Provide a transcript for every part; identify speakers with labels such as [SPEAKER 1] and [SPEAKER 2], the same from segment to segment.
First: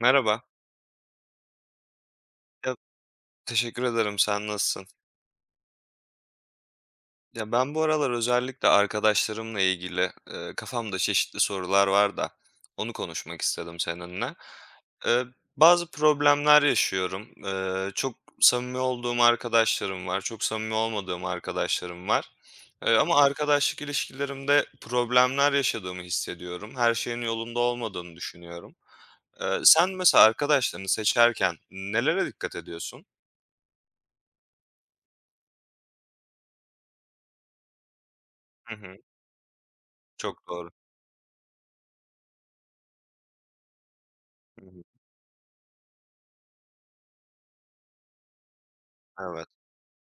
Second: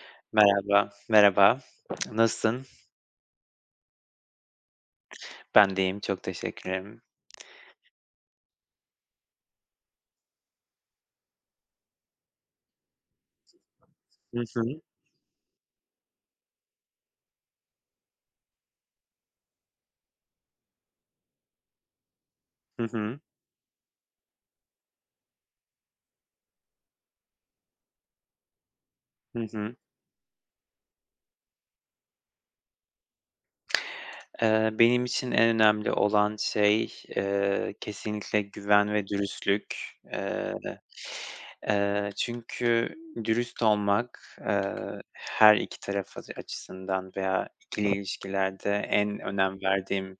[SPEAKER 1] Merhaba.
[SPEAKER 2] Merhaba, merhaba. Nasılsın?
[SPEAKER 1] Ya, teşekkür ederim. Sen nasılsın?
[SPEAKER 2] Ben de iyiyim, çok teşekkür ederim.
[SPEAKER 1] Ya ben bu aralar özellikle arkadaşlarımla ilgili kafamda çeşitli sorular var da onu konuşmak istedim seninle.
[SPEAKER 2] Hı hı.
[SPEAKER 1] E, Bazı problemler yaşıyorum. Çok samimi olduğum arkadaşlarım var, çok samimi olmadığım arkadaşlarım var.
[SPEAKER 2] Hı
[SPEAKER 1] Ama
[SPEAKER 2] hı.
[SPEAKER 1] arkadaşlık ilişkilerimde problemler yaşadığımı hissediyorum. Her şeyin yolunda olmadığını düşünüyorum.
[SPEAKER 2] Hı hı.
[SPEAKER 1] Sen mesela arkadaşlarını seçerken nelere dikkat ediyorsun?
[SPEAKER 2] Benim için en önemli olan şey, kesinlikle
[SPEAKER 1] Hı
[SPEAKER 2] güven
[SPEAKER 1] hı,
[SPEAKER 2] ve dürüstlük.
[SPEAKER 1] çok
[SPEAKER 2] Eee,
[SPEAKER 1] doğru.
[SPEAKER 2] Çünkü dürüst olmak,
[SPEAKER 1] Hı hı.
[SPEAKER 2] her iki taraf açısından veya ikili ilişkilerde en
[SPEAKER 1] Evet.
[SPEAKER 2] önem verdiğim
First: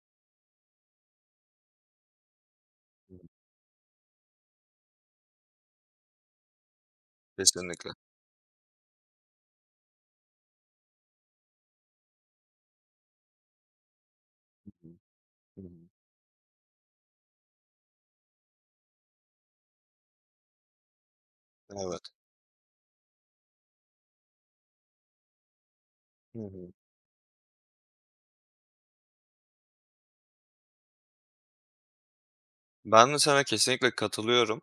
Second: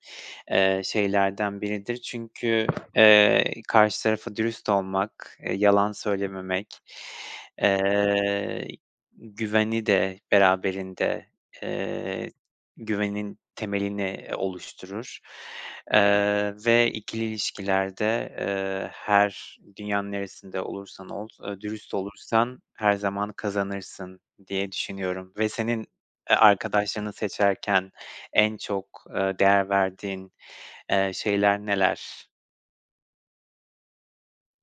[SPEAKER 2] şeylerden biridir. Çünkü,
[SPEAKER 1] Hı hı.
[SPEAKER 2] karşı tarafa dürüst olmak, yalan söylememek,
[SPEAKER 1] Kesinlikle.
[SPEAKER 2] eee, güveni de beraberinde, eee, güvenin temelini
[SPEAKER 1] Hı hı.
[SPEAKER 2] oluşturur,
[SPEAKER 1] Hı hı.
[SPEAKER 2] ve ikili ilişkilerde, her dünyanın neresinde olursan ol, dürüst
[SPEAKER 1] Evet.
[SPEAKER 2] olursan her zaman kazanırsın diye düşünüyorum ve senin,
[SPEAKER 1] Hı hı.
[SPEAKER 2] arkadaşlarını seçerken en çok, değer verdiğin şeyler neler?
[SPEAKER 1] Ben de sana kesinlikle katılıyorum.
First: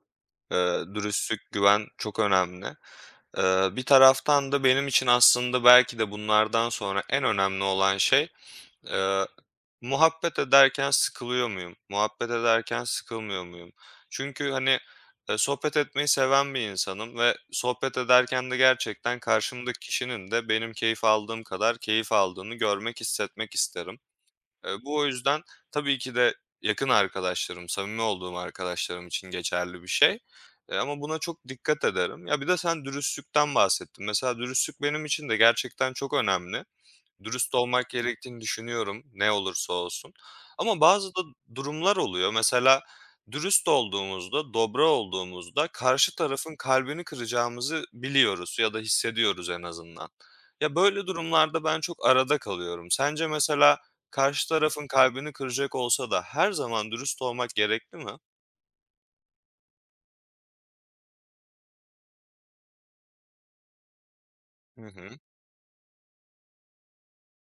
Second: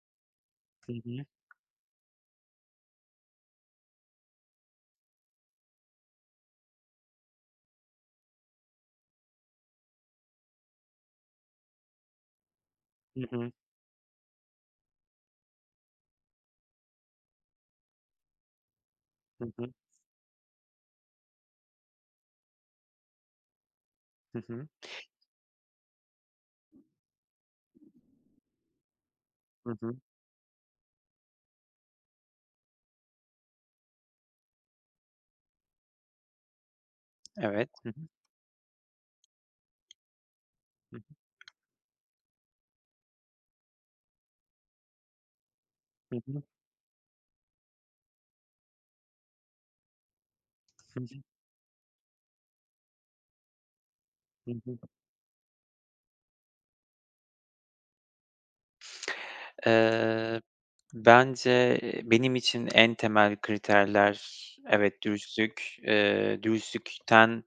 [SPEAKER 2] Hı hı.
[SPEAKER 1] Dürüstlük, güven çok önemli. Bir taraftan da benim için aslında belki de bunlardan sonra en önemli olan şey, eee, muhabbet ederken sıkılıyor muyum? Muhabbet ederken
[SPEAKER 2] Hı
[SPEAKER 1] sıkılmıyor
[SPEAKER 2] hı.
[SPEAKER 1] muyum? Çünkü, hani, sohbet etmeyi seven bir insanım ve sohbet ederken de gerçekten
[SPEAKER 2] Hı hı.
[SPEAKER 1] karşımdaki kişinin de benim keyif aldığım kadar keyif aldığını görmek, hissetmek isterim.
[SPEAKER 2] Hı hı.
[SPEAKER 1] Bu o yüzden tabii ki de yakın arkadaşlarım, samimi olduğum arkadaşlarım için
[SPEAKER 2] Hı
[SPEAKER 1] geçerli bir
[SPEAKER 2] hı.
[SPEAKER 1] şey. Ama buna çok dikkat ederim. Ya, bir de sen dürüstlükten bahsettin. Mesela dürüstlük benim için de gerçekten çok önemli. Dürüst
[SPEAKER 2] Evet.
[SPEAKER 1] olmak
[SPEAKER 2] Hı hı.
[SPEAKER 1] gerektiğini düşünüyorum, ne olursa olsun. Ama
[SPEAKER 2] Hı hı.
[SPEAKER 1] bazı da durumlar oluyor. Mesela dürüst olduğumuzda, dobra olduğumuzda karşı
[SPEAKER 2] Hı hı.
[SPEAKER 1] tarafın kalbini kıracağımızı biliyoruz ya da hissediyoruz en azından. Ya,
[SPEAKER 2] Hı
[SPEAKER 1] böyle
[SPEAKER 2] hı.
[SPEAKER 1] durumlarda ben çok arada kalıyorum. Sence mesela karşı
[SPEAKER 2] Hı hı.
[SPEAKER 1] tarafın kalbini kıracak olsa da her zaman dürüst olmak gerekli mi?
[SPEAKER 2] Eee Bence, benim için en temel kriterler,
[SPEAKER 1] Hı
[SPEAKER 2] evet,
[SPEAKER 1] hı.
[SPEAKER 2] dürüstlük. Dürüstlükten,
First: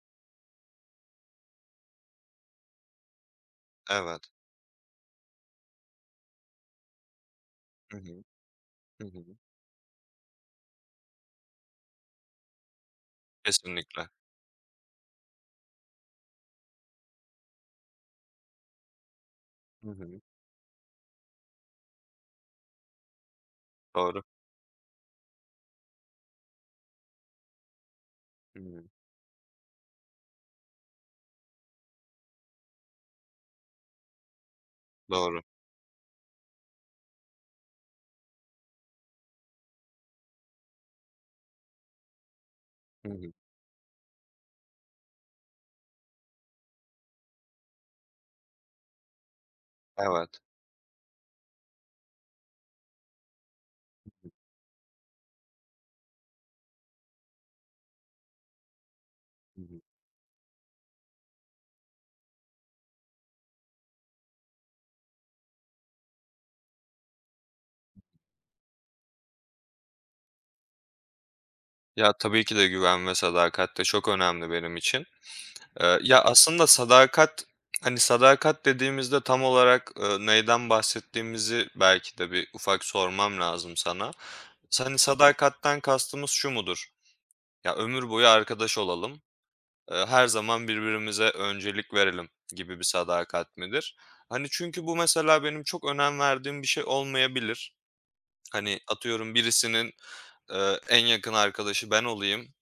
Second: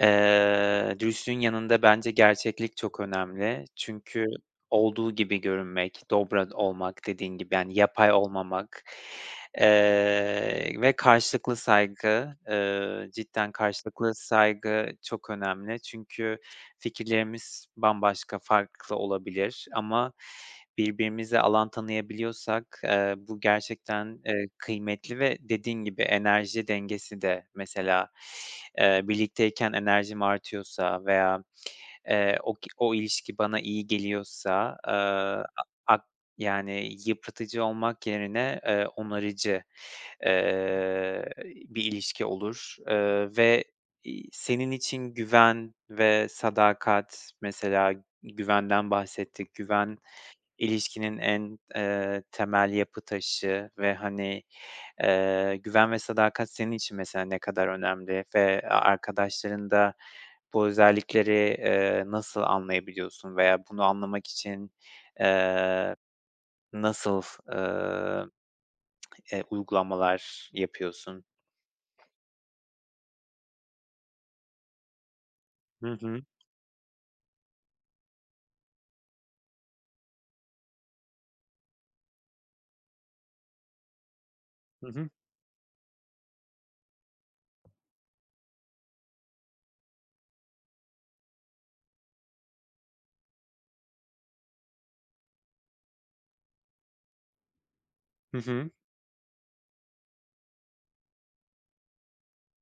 [SPEAKER 2] dürüstlüğün yanında bence gerçeklik çok önemli. Çünkü
[SPEAKER 1] Evet.
[SPEAKER 2] olduğu gibi görünmek, dobra olmak dediğin gibi, yani,
[SPEAKER 1] Hı
[SPEAKER 2] yapay
[SPEAKER 1] hı.
[SPEAKER 2] olmamak,
[SPEAKER 1] Hı hı.
[SPEAKER 2] ve karşılıklı saygı, cidden
[SPEAKER 1] Kesinlikle.
[SPEAKER 2] karşılıklı saygı çok önemli. Çünkü fikirlerimiz bambaşka, farklı olabilir
[SPEAKER 1] Hı
[SPEAKER 2] ama
[SPEAKER 1] hı.
[SPEAKER 2] birbirimize alan tanıyabiliyorsak, bu gerçekten,
[SPEAKER 1] Doğru.
[SPEAKER 2] kıymetli ve dediğin gibi enerji dengesi de mesela,
[SPEAKER 1] Hı hı.
[SPEAKER 2] birlikteyken enerjim artıyorsa veya o ilişki bana iyi geliyorsa,
[SPEAKER 1] Doğru.
[SPEAKER 2] a ak yani yıpratıcı olmak yerine, onarıcı, bir ilişki olur,
[SPEAKER 1] Hı hı.
[SPEAKER 2] ve, senin için güven ve sadakat mesela güvenden bahsettik. Güven
[SPEAKER 1] Evet.
[SPEAKER 2] İlişkinin en, temel yapı taşı ve,
[SPEAKER 1] Hı
[SPEAKER 2] hani, güven ve sadakat senin için mesela ne kadar önemli ve arkadaşların
[SPEAKER 1] hı.
[SPEAKER 2] da bu özellikleri, nasıl anlayabiliyorsun veya bunu anlamak için, eee, nasıl, eee, uygulamalar yapıyorsun?
[SPEAKER 1] Ya, tabii ki de güven ve sadakat de çok önemli benim için.
[SPEAKER 2] Hı
[SPEAKER 1] Ya,
[SPEAKER 2] hı.
[SPEAKER 1] aslında sadakat, hani, sadakat dediğimizde tam olarak, neyden bahsettiğimizi belki de bir ufak sormam lazım sana.
[SPEAKER 2] Hı
[SPEAKER 1] Hani,
[SPEAKER 2] hı.
[SPEAKER 1] sadakatten kastımız şu mudur? Ya, ömür boyu arkadaş olalım, her zaman birbirimize öncelik verelim gibi bir sadakat midir? Hani, çünkü bu mesela benim çok önem verdiğim bir şey olmayabilir.
[SPEAKER 2] Hı hı.
[SPEAKER 1] Hani, atıyorum birisinin, en yakın arkadaşı ben olayım.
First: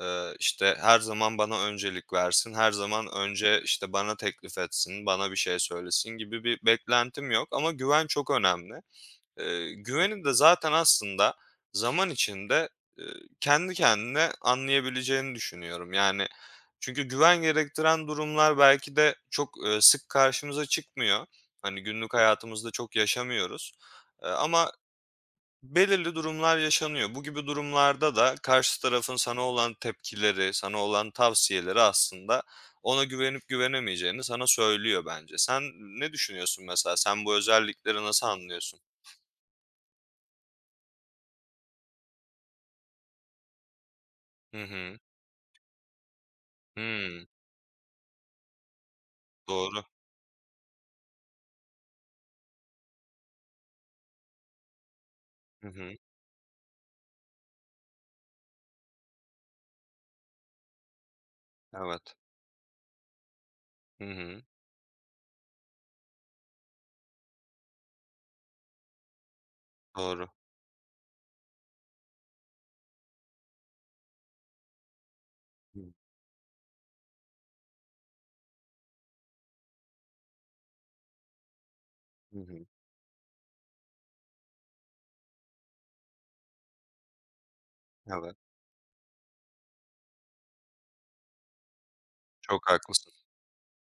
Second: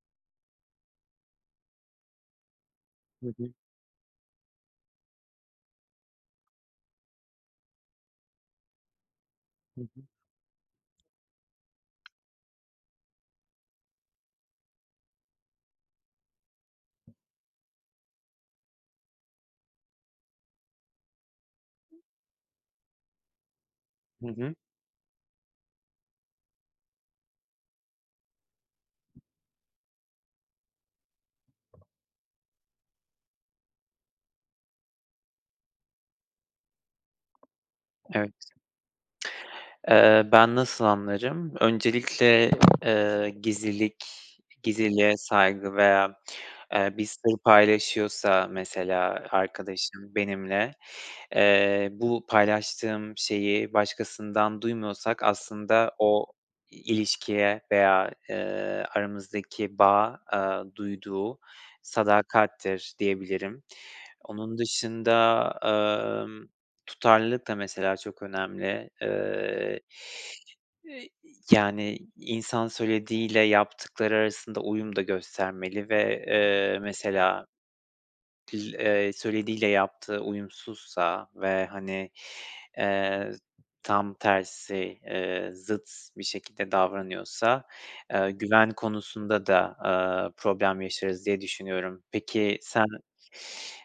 [SPEAKER 1] İşte, her zaman bana öncelik versin, her zaman
[SPEAKER 2] Hı hı.
[SPEAKER 1] önce, işte, bana teklif etsin, bana bir şey söylesin gibi bir beklentim yok ama güven çok önemli.
[SPEAKER 2] Hı hı.
[SPEAKER 1] Güveni de zaten aslında zaman içinde, eee, kendi kendine anlayabileceğini düşünüyorum. Yani, çünkü güven gerektiren durumlar belki de çok, sık karşımıza çıkmıyor. Hani, günlük hayatımızda çok yaşamıyoruz,
[SPEAKER 2] Hı hı.
[SPEAKER 1] ama belirli durumlar yaşanıyor. Bu gibi durumlarda da karşı tarafın sana olan tepkileri, sana olan tavsiyeleri aslında ona güvenip güvenemeyeceğini sana söylüyor bence. Sen ne düşünüyorsun mesela? Sen bu özellikleri nasıl
[SPEAKER 2] Evet.
[SPEAKER 1] anlıyorsun?
[SPEAKER 2] Ben nasıl anlarım? Öncelikle, gizlilik,
[SPEAKER 1] Hı hı.
[SPEAKER 2] gizliliğe saygı veya, bir
[SPEAKER 1] Hımm.
[SPEAKER 2] sır paylaşıyorsa mesela
[SPEAKER 1] Doğru.
[SPEAKER 2] arkadaşım benimle, bu paylaştığım şeyi başkasından duymuyorsak
[SPEAKER 1] Hı hı.
[SPEAKER 2] aslında o ilişkiye veya, aramızdaki bağ duyduğu
[SPEAKER 1] Evet.
[SPEAKER 2] sadakattir diyebilirim.
[SPEAKER 1] Hı hı.
[SPEAKER 2] Onun dışında, tutarlılık da mesela çok önemli.
[SPEAKER 1] Doğru.
[SPEAKER 2] Eee, Yani, insan söylediğiyle yaptıkları arasında uyum da göstermeli ve, mesela Dil söylediğiyle yaptığı uyumsuzsa ve, hani,
[SPEAKER 1] Hı hı.
[SPEAKER 2] eee, tam tersi, zıt bir şekilde davranıyorsa,
[SPEAKER 1] Evet.
[SPEAKER 2] güven konusunda da, problem yaşarız diye düşünüyorum. Peki
[SPEAKER 1] Çok
[SPEAKER 2] sen,
[SPEAKER 1] haklısın.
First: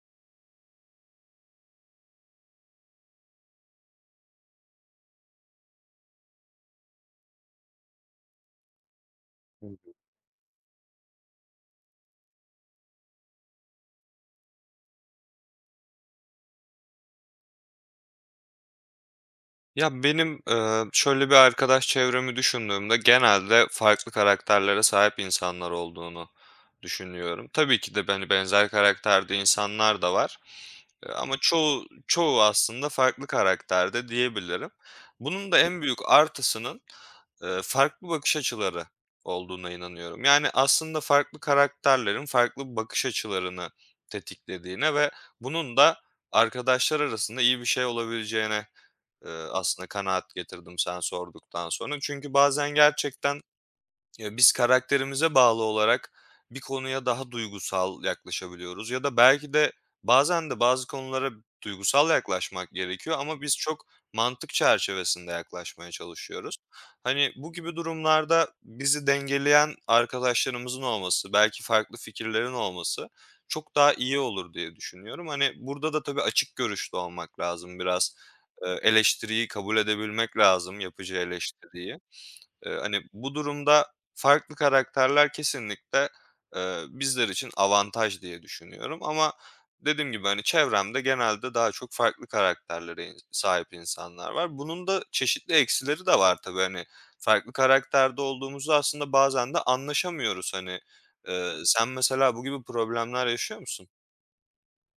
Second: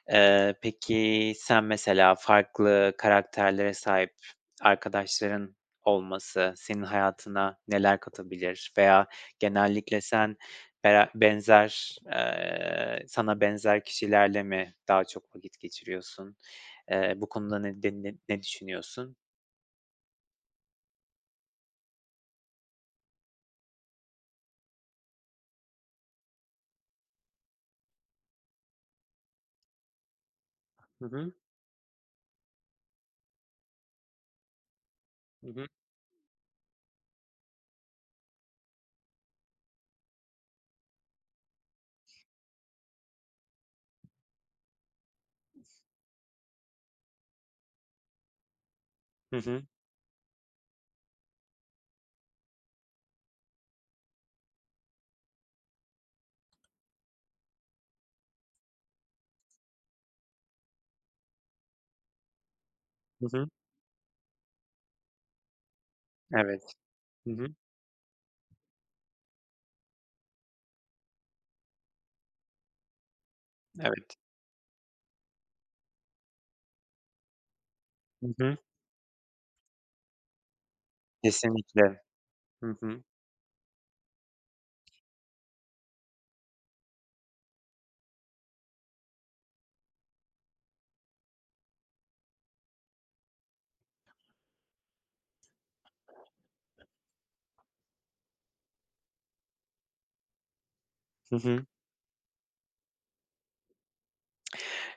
[SPEAKER 2] eee, peki sen mesela farklı karakterlere sahip arkadaşların olması senin hayatına neler katabilir veya genellikle sen sana benzer kişilerle mi daha çok vakit geçiriyorsun? Bu konuda ne de ne ne düşünüyorsun?
[SPEAKER 1] Ya, benim, şöyle bir arkadaş çevremi düşündüğümde genelde farklı karakterlere sahip insanlar olduğunu düşünüyorum. Tabii ki de, beni benzer karakterde insanlar da var,
[SPEAKER 2] Hı hı.
[SPEAKER 1] ama çoğu aslında farklı karakterde diyebilirim.
[SPEAKER 2] Hı
[SPEAKER 1] Bunun da
[SPEAKER 2] hı.
[SPEAKER 1] en büyük artısının, farklı bakış açıları olduğuna inanıyorum. Yani, aslında farklı karakterlerin farklı bakış açılarını tetiklediğine ve bunun da arkadaşlar arasında iyi bir şey olabileceğine
[SPEAKER 2] Hı hı.
[SPEAKER 1] aslında kanaat getirdim sen sorduktan sonra. Çünkü bazen gerçekten ya, biz karakterimize bağlı olarak bir konuya daha duygusal yaklaşabiliyoruz ya da belki de bazen de bazı konulara duygusal yaklaşmak gerekiyor
[SPEAKER 2] Hı
[SPEAKER 1] ama
[SPEAKER 2] hı.
[SPEAKER 1] biz çok mantık çerçevesinde yaklaşmaya çalışıyoruz.
[SPEAKER 2] Evet. Hı
[SPEAKER 1] Hani,
[SPEAKER 2] hı.
[SPEAKER 1] bu gibi durumlarda bizi dengeleyen arkadaşlarımızın olması, belki farklı fikirlerin olması çok daha
[SPEAKER 2] Evet.
[SPEAKER 1] iyi olur diye düşünüyorum. Hani, burada da tabii açık görüşlü olmak lazım biraz.
[SPEAKER 2] Hı hı.
[SPEAKER 1] Eleştiriyi kabul edebilmek lazım, yapıcı
[SPEAKER 2] Kesinlikle.
[SPEAKER 1] eleştiriyi.
[SPEAKER 2] Hı
[SPEAKER 1] Hani,
[SPEAKER 2] hı.
[SPEAKER 1] bu durumda farklı karakterler kesinlikle, bizler için avantaj diye düşünüyorum ama dediğim gibi, hani, çevremde genelde daha çok farklı karakterlere sahip insanlar var. Bunun da çeşitli eksileri de var tabii. Hani, farklı karakterde olduğumuzda aslında bazen de anlaşamıyoruz, hani.
[SPEAKER 2] Hı hı.
[SPEAKER 1] Sen mesela bu gibi problemler yaşıyor musun?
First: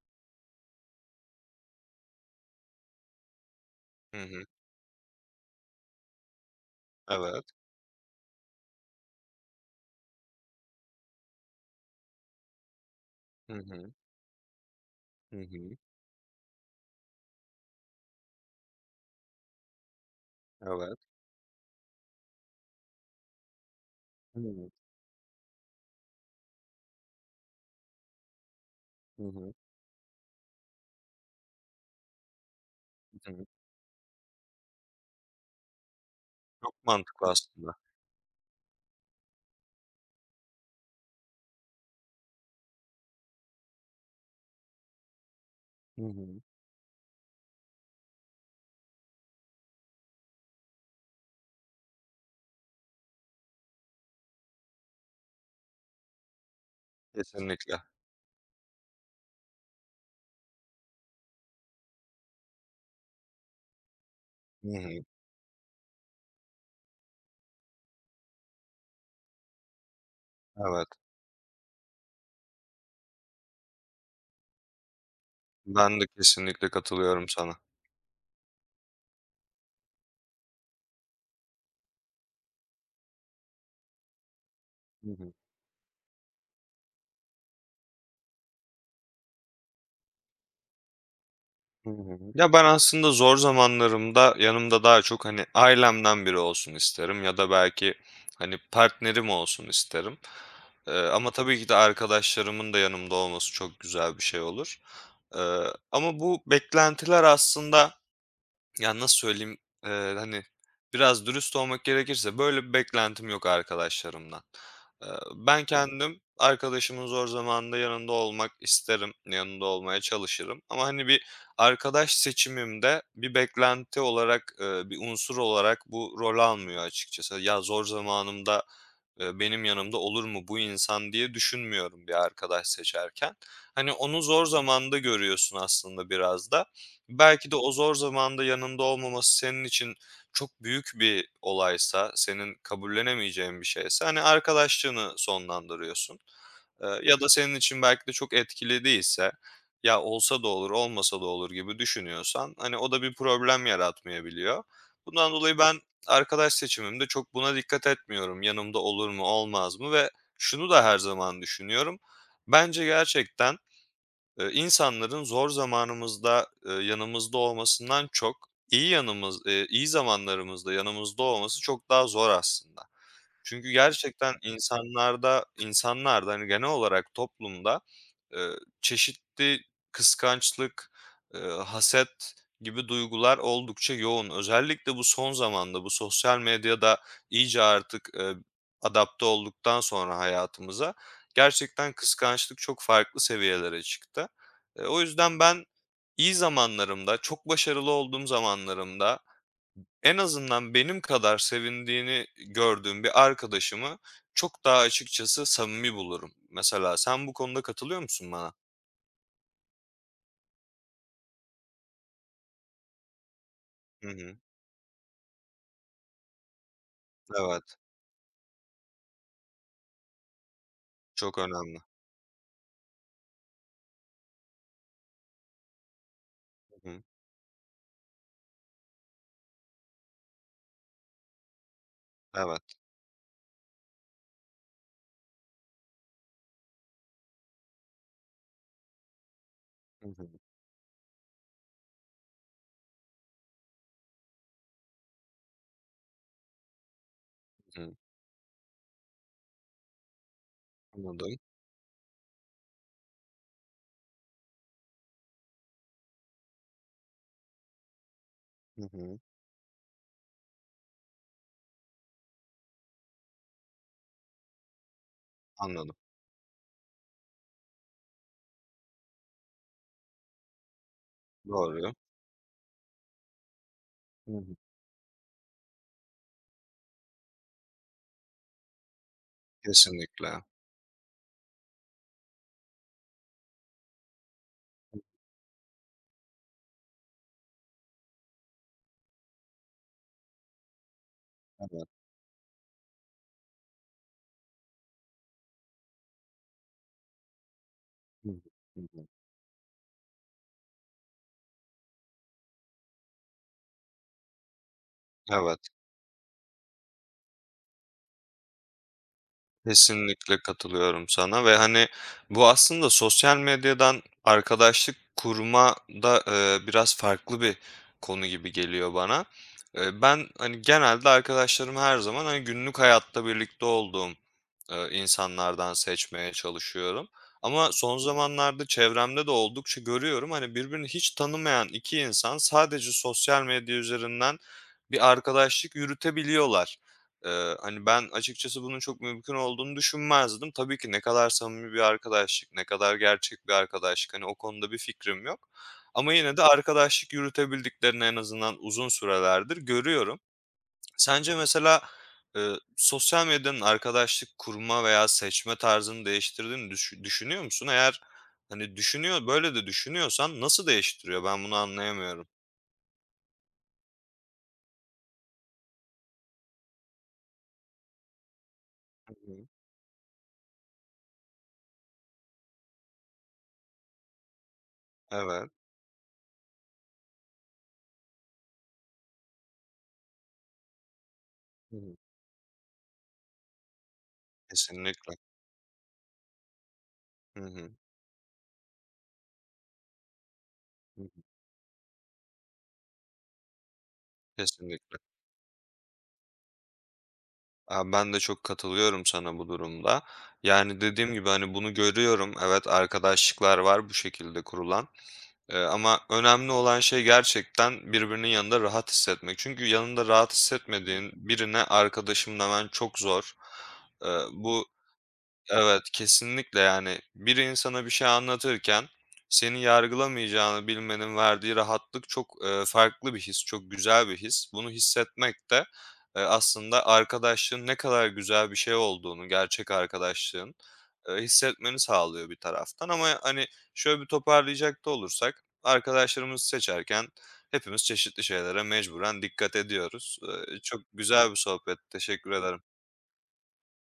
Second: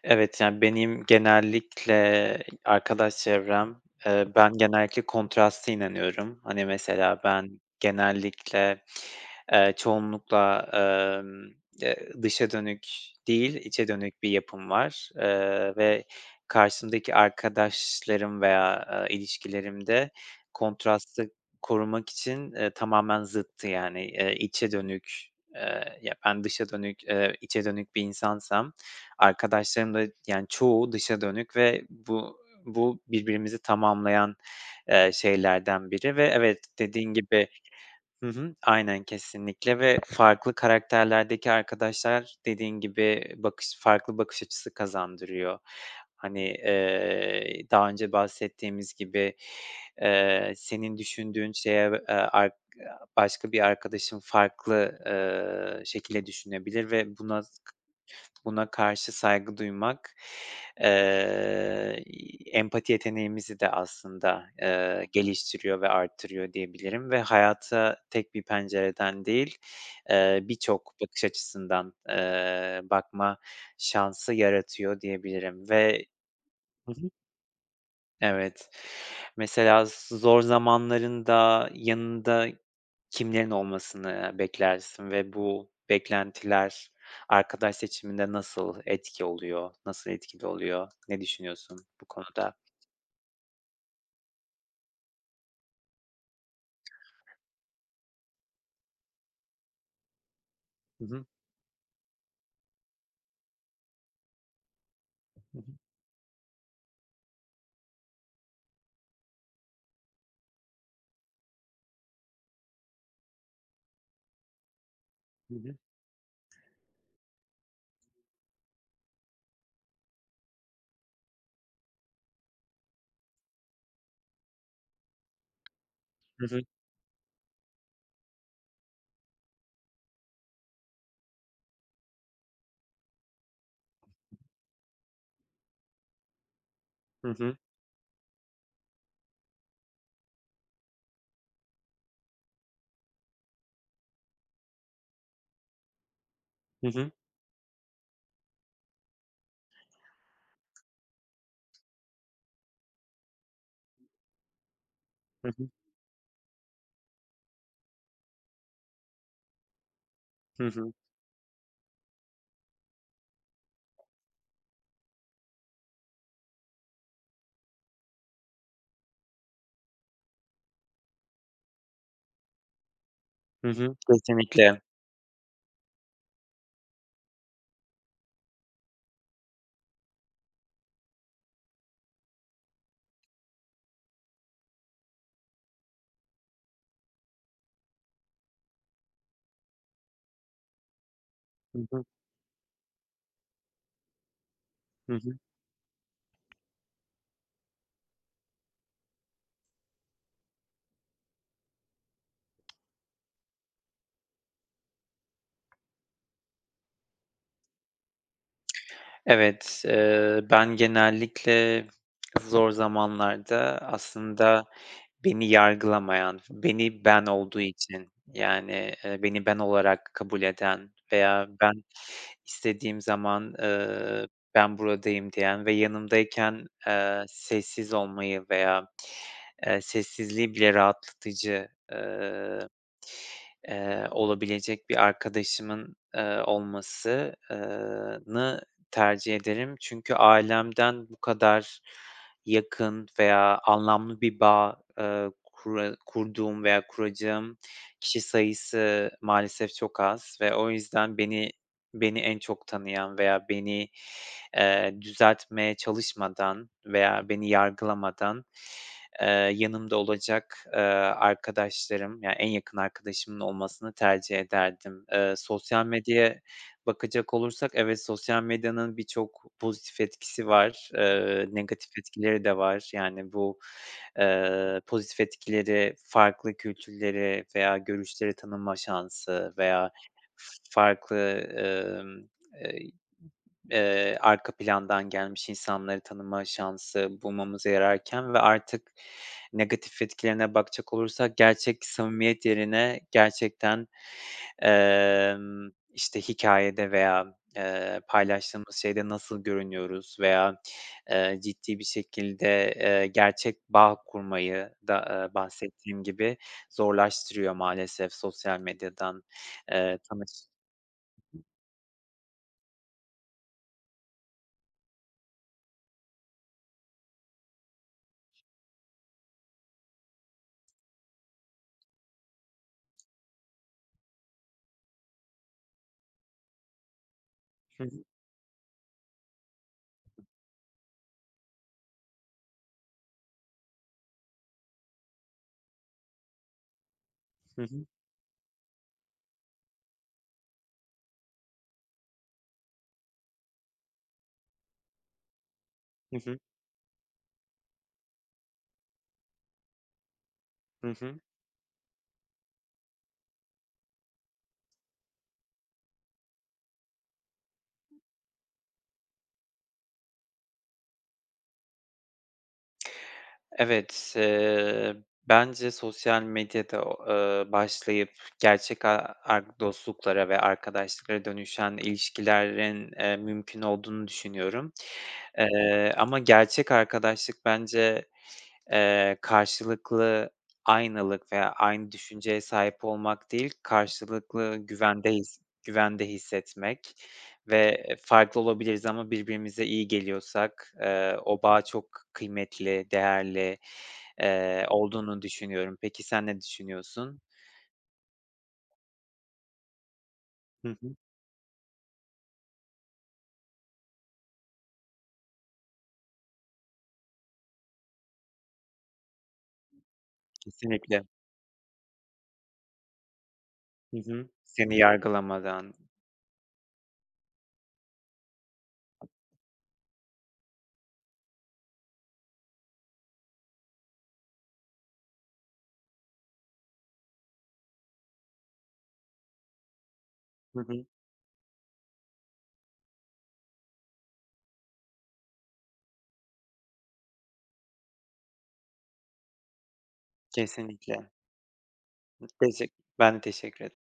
[SPEAKER 2] Evet, yani, benim genellikle arkadaş çevrem,
[SPEAKER 1] Hı hı.
[SPEAKER 2] ben genellikle kontrasta inanıyorum. Hani, mesela
[SPEAKER 1] Evet.
[SPEAKER 2] ben genellikle, çoğunlukla, dışa dönük değil,
[SPEAKER 1] Hı
[SPEAKER 2] içe
[SPEAKER 1] hı.
[SPEAKER 2] dönük bir yapım var,
[SPEAKER 1] Hı hı.
[SPEAKER 2] ve karşımdaki arkadaşlarım veya, ilişkilerimde
[SPEAKER 1] Evet.
[SPEAKER 2] kontrastı korumak için, tamamen zıttı. Yani,
[SPEAKER 1] Hıı.
[SPEAKER 2] içe dönük, ya, ben dışa dönük, içe dönük bir insansam,
[SPEAKER 1] Hı hı.
[SPEAKER 2] arkadaşlarım da yani çoğu dışa dönük ve bu
[SPEAKER 1] Hı hı. hı.
[SPEAKER 2] birbirimizi tamamlayan, şeylerden biri ve evet,
[SPEAKER 1] Çok
[SPEAKER 2] dediğin
[SPEAKER 1] mantıklı
[SPEAKER 2] gibi.
[SPEAKER 1] aslında.
[SPEAKER 2] Hı hı. Aynen, kesinlikle ve farklı karakterlerdeki arkadaşlar dediğin gibi farklı bakış açısı kazandırıyor.
[SPEAKER 1] Hı hı.
[SPEAKER 2] Hani, daha önce bahsettiğimiz gibi, senin düşündüğün şeye, ark başka bir arkadaşın farklı, şekilde düşünebilir ve buna
[SPEAKER 1] Kesinlikle.
[SPEAKER 2] Buna karşı saygı duymak, eee, empati yeteneğimizi de aslında,
[SPEAKER 1] Hı hı.
[SPEAKER 2] geliştiriyor ve arttırıyor diyebilirim ve hayata tek bir pencereden değil,
[SPEAKER 1] Evet,
[SPEAKER 2] birçok bakış açısından, bakma şansı yaratıyor diyebilirim
[SPEAKER 1] ben
[SPEAKER 2] ve.
[SPEAKER 1] de kesinlikle
[SPEAKER 2] Hı hı.
[SPEAKER 1] katılıyorum sana.
[SPEAKER 2] Evet. Mesela zor zamanlarında yanında kimlerin olmasını
[SPEAKER 1] Hı
[SPEAKER 2] beklersin
[SPEAKER 1] hı.
[SPEAKER 2] ve bu beklentiler arkadaş seçiminde nasıl etkili oluyor? Ne düşünüyorsun
[SPEAKER 1] Hı
[SPEAKER 2] bu
[SPEAKER 1] hı. Ya,
[SPEAKER 2] konuda?
[SPEAKER 1] ben aslında zor zamanlarımda yanımda daha çok, hani, ailemden biri olsun isterim ya da belki, hani, partnerim olsun isterim.
[SPEAKER 2] Hı hı.
[SPEAKER 1] Ama tabii ki de arkadaşlarımın da yanımda olması çok güzel bir şey olur.
[SPEAKER 2] Hı
[SPEAKER 1] Ama bu beklentiler aslında ya, nasıl söyleyeyim? Hani, biraz dürüst olmak gerekirse böyle bir beklentim yok arkadaşlarımdan. Eee, Ben
[SPEAKER 2] hı.
[SPEAKER 1] kendim arkadaşımın zor zamanında yanında olmak isterim, yanında olmaya çalışırım ama, hani, bir arkadaş seçimimde bir beklenti olarak, bir unsur olarak bu rol
[SPEAKER 2] Hı hı.
[SPEAKER 1] almıyor açıkçası. Ya, zor zamanımda, benim yanımda olur mu bu insan diye düşünmüyorum bir arkadaş seçerken. Hani, onu zor zamanda görüyorsun aslında biraz da.
[SPEAKER 2] Hı
[SPEAKER 1] Belki de
[SPEAKER 2] hı.
[SPEAKER 1] o zor zamanda yanında olmaması senin için çok büyük bir olaysa, senin kabullenemeyeceğin bir şeyse, hani, arkadaşlığını sonlandırıyorsun.
[SPEAKER 2] Hı hı.
[SPEAKER 1] Ya da senin için belki de çok etkili değilse, "Ya, olsa da olur, olmasa da olur." gibi düşünüyorsan, hani, o da bir problem yaratmayabiliyor. Bundan
[SPEAKER 2] Hı
[SPEAKER 1] dolayı
[SPEAKER 2] hı.
[SPEAKER 1] ben arkadaş seçimimde çok buna dikkat etmiyorum, yanımda olur mu, olmaz mı ve
[SPEAKER 2] Hı
[SPEAKER 1] şunu da
[SPEAKER 2] hı.
[SPEAKER 1] her zaman düşünüyorum. Bence gerçekten, insanların zor zamanımızda, yanımızda olmasından çok iyi yanımız iyi zamanlarımızda yanımızda olması çok daha zor aslında.
[SPEAKER 2] Hı
[SPEAKER 1] Çünkü
[SPEAKER 2] hı.
[SPEAKER 1] gerçekten
[SPEAKER 2] Kesinlikle.
[SPEAKER 1] insanlarda, hani, genel olarak toplumda, eee, çeşitli kıskançlık, haset gibi duygular oldukça yoğun. Özellikle bu son zamanda, bu sosyal medyada iyice artık, adapte olduktan sonra hayatımıza,
[SPEAKER 2] Hı
[SPEAKER 1] gerçekten
[SPEAKER 2] hı.
[SPEAKER 1] kıskançlık çok farklı seviyelere çıktı. O
[SPEAKER 2] Hı
[SPEAKER 1] yüzden
[SPEAKER 2] hı.
[SPEAKER 1] ben iyi zamanlarımda, çok başarılı olduğum zamanlarımda, en azından benim kadar sevindiğini gördüğüm bir arkadaşımı çok daha açıkçası samimi bulurum. Mesela sen bu konuda katılıyor musun bana?
[SPEAKER 2] Evet, ben genellikle zor zamanlarda
[SPEAKER 1] Hı hı.
[SPEAKER 2] aslında beni yargılamayan, beni ben olduğu
[SPEAKER 1] Evet,
[SPEAKER 2] için, yani, beni ben olarak kabul eden
[SPEAKER 1] çok
[SPEAKER 2] veya
[SPEAKER 1] önemli.
[SPEAKER 2] ben istediğim zaman, "Ben buradayım." diyen ve yanımdayken,
[SPEAKER 1] Hı hı.
[SPEAKER 2] sessiz olmayı veya, sessizliği bile rahatlatıcı,
[SPEAKER 1] Evet.
[SPEAKER 2] olabilecek bir arkadaşımın, olması tercih ederim
[SPEAKER 1] Hı
[SPEAKER 2] çünkü
[SPEAKER 1] hı.
[SPEAKER 2] ailemden bu kadar yakın veya anlamlı bir bağ, kura kurduğum veya kuracağım
[SPEAKER 1] Hı hı.
[SPEAKER 2] kişi sayısı maalesef çok az ve o yüzden
[SPEAKER 1] Anladım.
[SPEAKER 2] beni en çok tanıyan veya beni, düzeltmeye çalışmadan veya beni yargılamadan,
[SPEAKER 1] Hı hı.
[SPEAKER 2] eee, yanımda olacak, arkadaşlarım, yani en yakın arkadaşımın olmasını tercih ederdim. Sosyal
[SPEAKER 1] Anladım.
[SPEAKER 2] medya Bakacak olursak, evet, sosyal medyanın birçok pozitif etkisi var, negatif
[SPEAKER 1] Doğru.
[SPEAKER 2] etkileri de var. Yani bu,
[SPEAKER 1] Hı hı.
[SPEAKER 2] pozitif etkileri farklı kültürleri veya görüşleri tanıma şansı veya
[SPEAKER 1] Kesinlikle.
[SPEAKER 2] farklı, emm, eee e, arka plandan gelmiş insanları tanıma şansı bulmamıza yararken ve artık negatif etkilerine bakacak olursak gerçek
[SPEAKER 1] Evet.
[SPEAKER 2] samimiyet yerine gerçekten, işte, hikâyede veya,
[SPEAKER 1] Hı hı.
[SPEAKER 2] paylaştığımız
[SPEAKER 1] Hı hı.
[SPEAKER 2] şeyde nasıl görünüyoruz veya, ciddi bir şekilde, gerçek bağ kurmayı da,
[SPEAKER 1] Evet.
[SPEAKER 2] bahsettiğim gibi zorlaştırıyor maalesef sosyal medyadan, tanış
[SPEAKER 1] Kesinlikle katılıyorum sana ve, hani, bu aslında sosyal medyadan arkadaşlık kurma da, biraz farklı bir konu gibi geliyor bana. Ben, hani, genelde arkadaşlarımı her zaman, hani, günlük hayatta birlikte olduğum, insanlardan seçmeye çalışıyorum ama
[SPEAKER 2] Hı hı.
[SPEAKER 1] son zamanlarda çevremde de oldukça görüyorum, hani, birbirini hiç tanımayan 2 insan sadece sosyal medya üzerinden bir arkadaşlık yürütebiliyorlar.
[SPEAKER 2] Hı
[SPEAKER 1] Hani,
[SPEAKER 2] hı.
[SPEAKER 1] ben açıkçası bunun çok mümkün olduğunu düşünmezdim. Tabii ki ne kadar samimi bir arkadaşlık, ne kadar gerçek bir arkadaşlık, hani, o konuda bir fikrim yok. Ama
[SPEAKER 2] Hı
[SPEAKER 1] yine
[SPEAKER 2] hı.
[SPEAKER 1] de arkadaşlık yürütebildiklerini en azından uzun sürelerdir görüyorum.
[SPEAKER 2] Hı hı.
[SPEAKER 1] Sence mesela, sosyal medyanın arkadaşlık kurma veya seçme tarzını değiştirdiğini düşünüyor musun? Eğer, hani, böyle düşünüyorsan nasıl değiştiriyor? Ben bunu anlayamıyorum.
[SPEAKER 2] Evet, bence sosyal medyada, başlayıp gerçek
[SPEAKER 1] Hı
[SPEAKER 2] a
[SPEAKER 1] hı.
[SPEAKER 2] ar dostluklara ve arkadaşlıklara dönüşen ilişkilerin, mümkün olduğunu düşünüyorum.
[SPEAKER 1] Evet.
[SPEAKER 2] Ama gerçek arkadaşlık bence karşılıklı aynılık veya
[SPEAKER 1] Hı
[SPEAKER 2] aynı
[SPEAKER 1] hı.
[SPEAKER 2] düşünceye sahip olmak değil, karşılıklı güvende
[SPEAKER 1] Kesinlikle.
[SPEAKER 2] güvende hissetmek
[SPEAKER 1] Hı hı.
[SPEAKER 2] ve, farklı olabiliriz ama birbirimize iyi geliyorsak,
[SPEAKER 1] Hı hı.
[SPEAKER 2] o bağ çok kıymetli, değerli,
[SPEAKER 1] Kesinlikle.
[SPEAKER 2] olduğunu düşünüyorum. Peki sen ne düşünüyorsun?
[SPEAKER 1] Abi ben de çok katılıyorum sana bu durumda.
[SPEAKER 2] Hı
[SPEAKER 1] Yani
[SPEAKER 2] hı.
[SPEAKER 1] dediğim gibi hani bunu görüyorum. Evet, arkadaşlıklar var bu şekilde kurulan. Ama önemli olan şey gerçekten birbirinin yanında rahat hissetmek. Çünkü yanında rahat
[SPEAKER 2] Kesinlikle.
[SPEAKER 1] hissetmediğin birine arkadaşım demen çok zor.
[SPEAKER 2] Hı
[SPEAKER 1] Ee,
[SPEAKER 2] hı.
[SPEAKER 1] bu
[SPEAKER 2] Seni yargılamadan.
[SPEAKER 1] Evet, kesinlikle yani bir insana bir şey anlatırken seni yargılamayacağını bilmenin verdiği rahatlık çok, farklı bir his, çok güzel bir his. Bunu hissetmek de, aslında arkadaşlığın ne kadar güzel bir şey olduğunu, gerçek arkadaşlığın,
[SPEAKER 2] Hı hı.
[SPEAKER 1] hissetmeni sağlıyor bir taraftan ama hani şöyle bir toparlayacak da olursak arkadaşlarımızı seçerken hepimiz çeşitli şeylere mecburen dikkat ediyoruz. Çok
[SPEAKER 2] Kesinlikle.
[SPEAKER 1] güzel bir sohbet. Teşekkür ederim.
[SPEAKER 2] Ben de teşekkür ederim.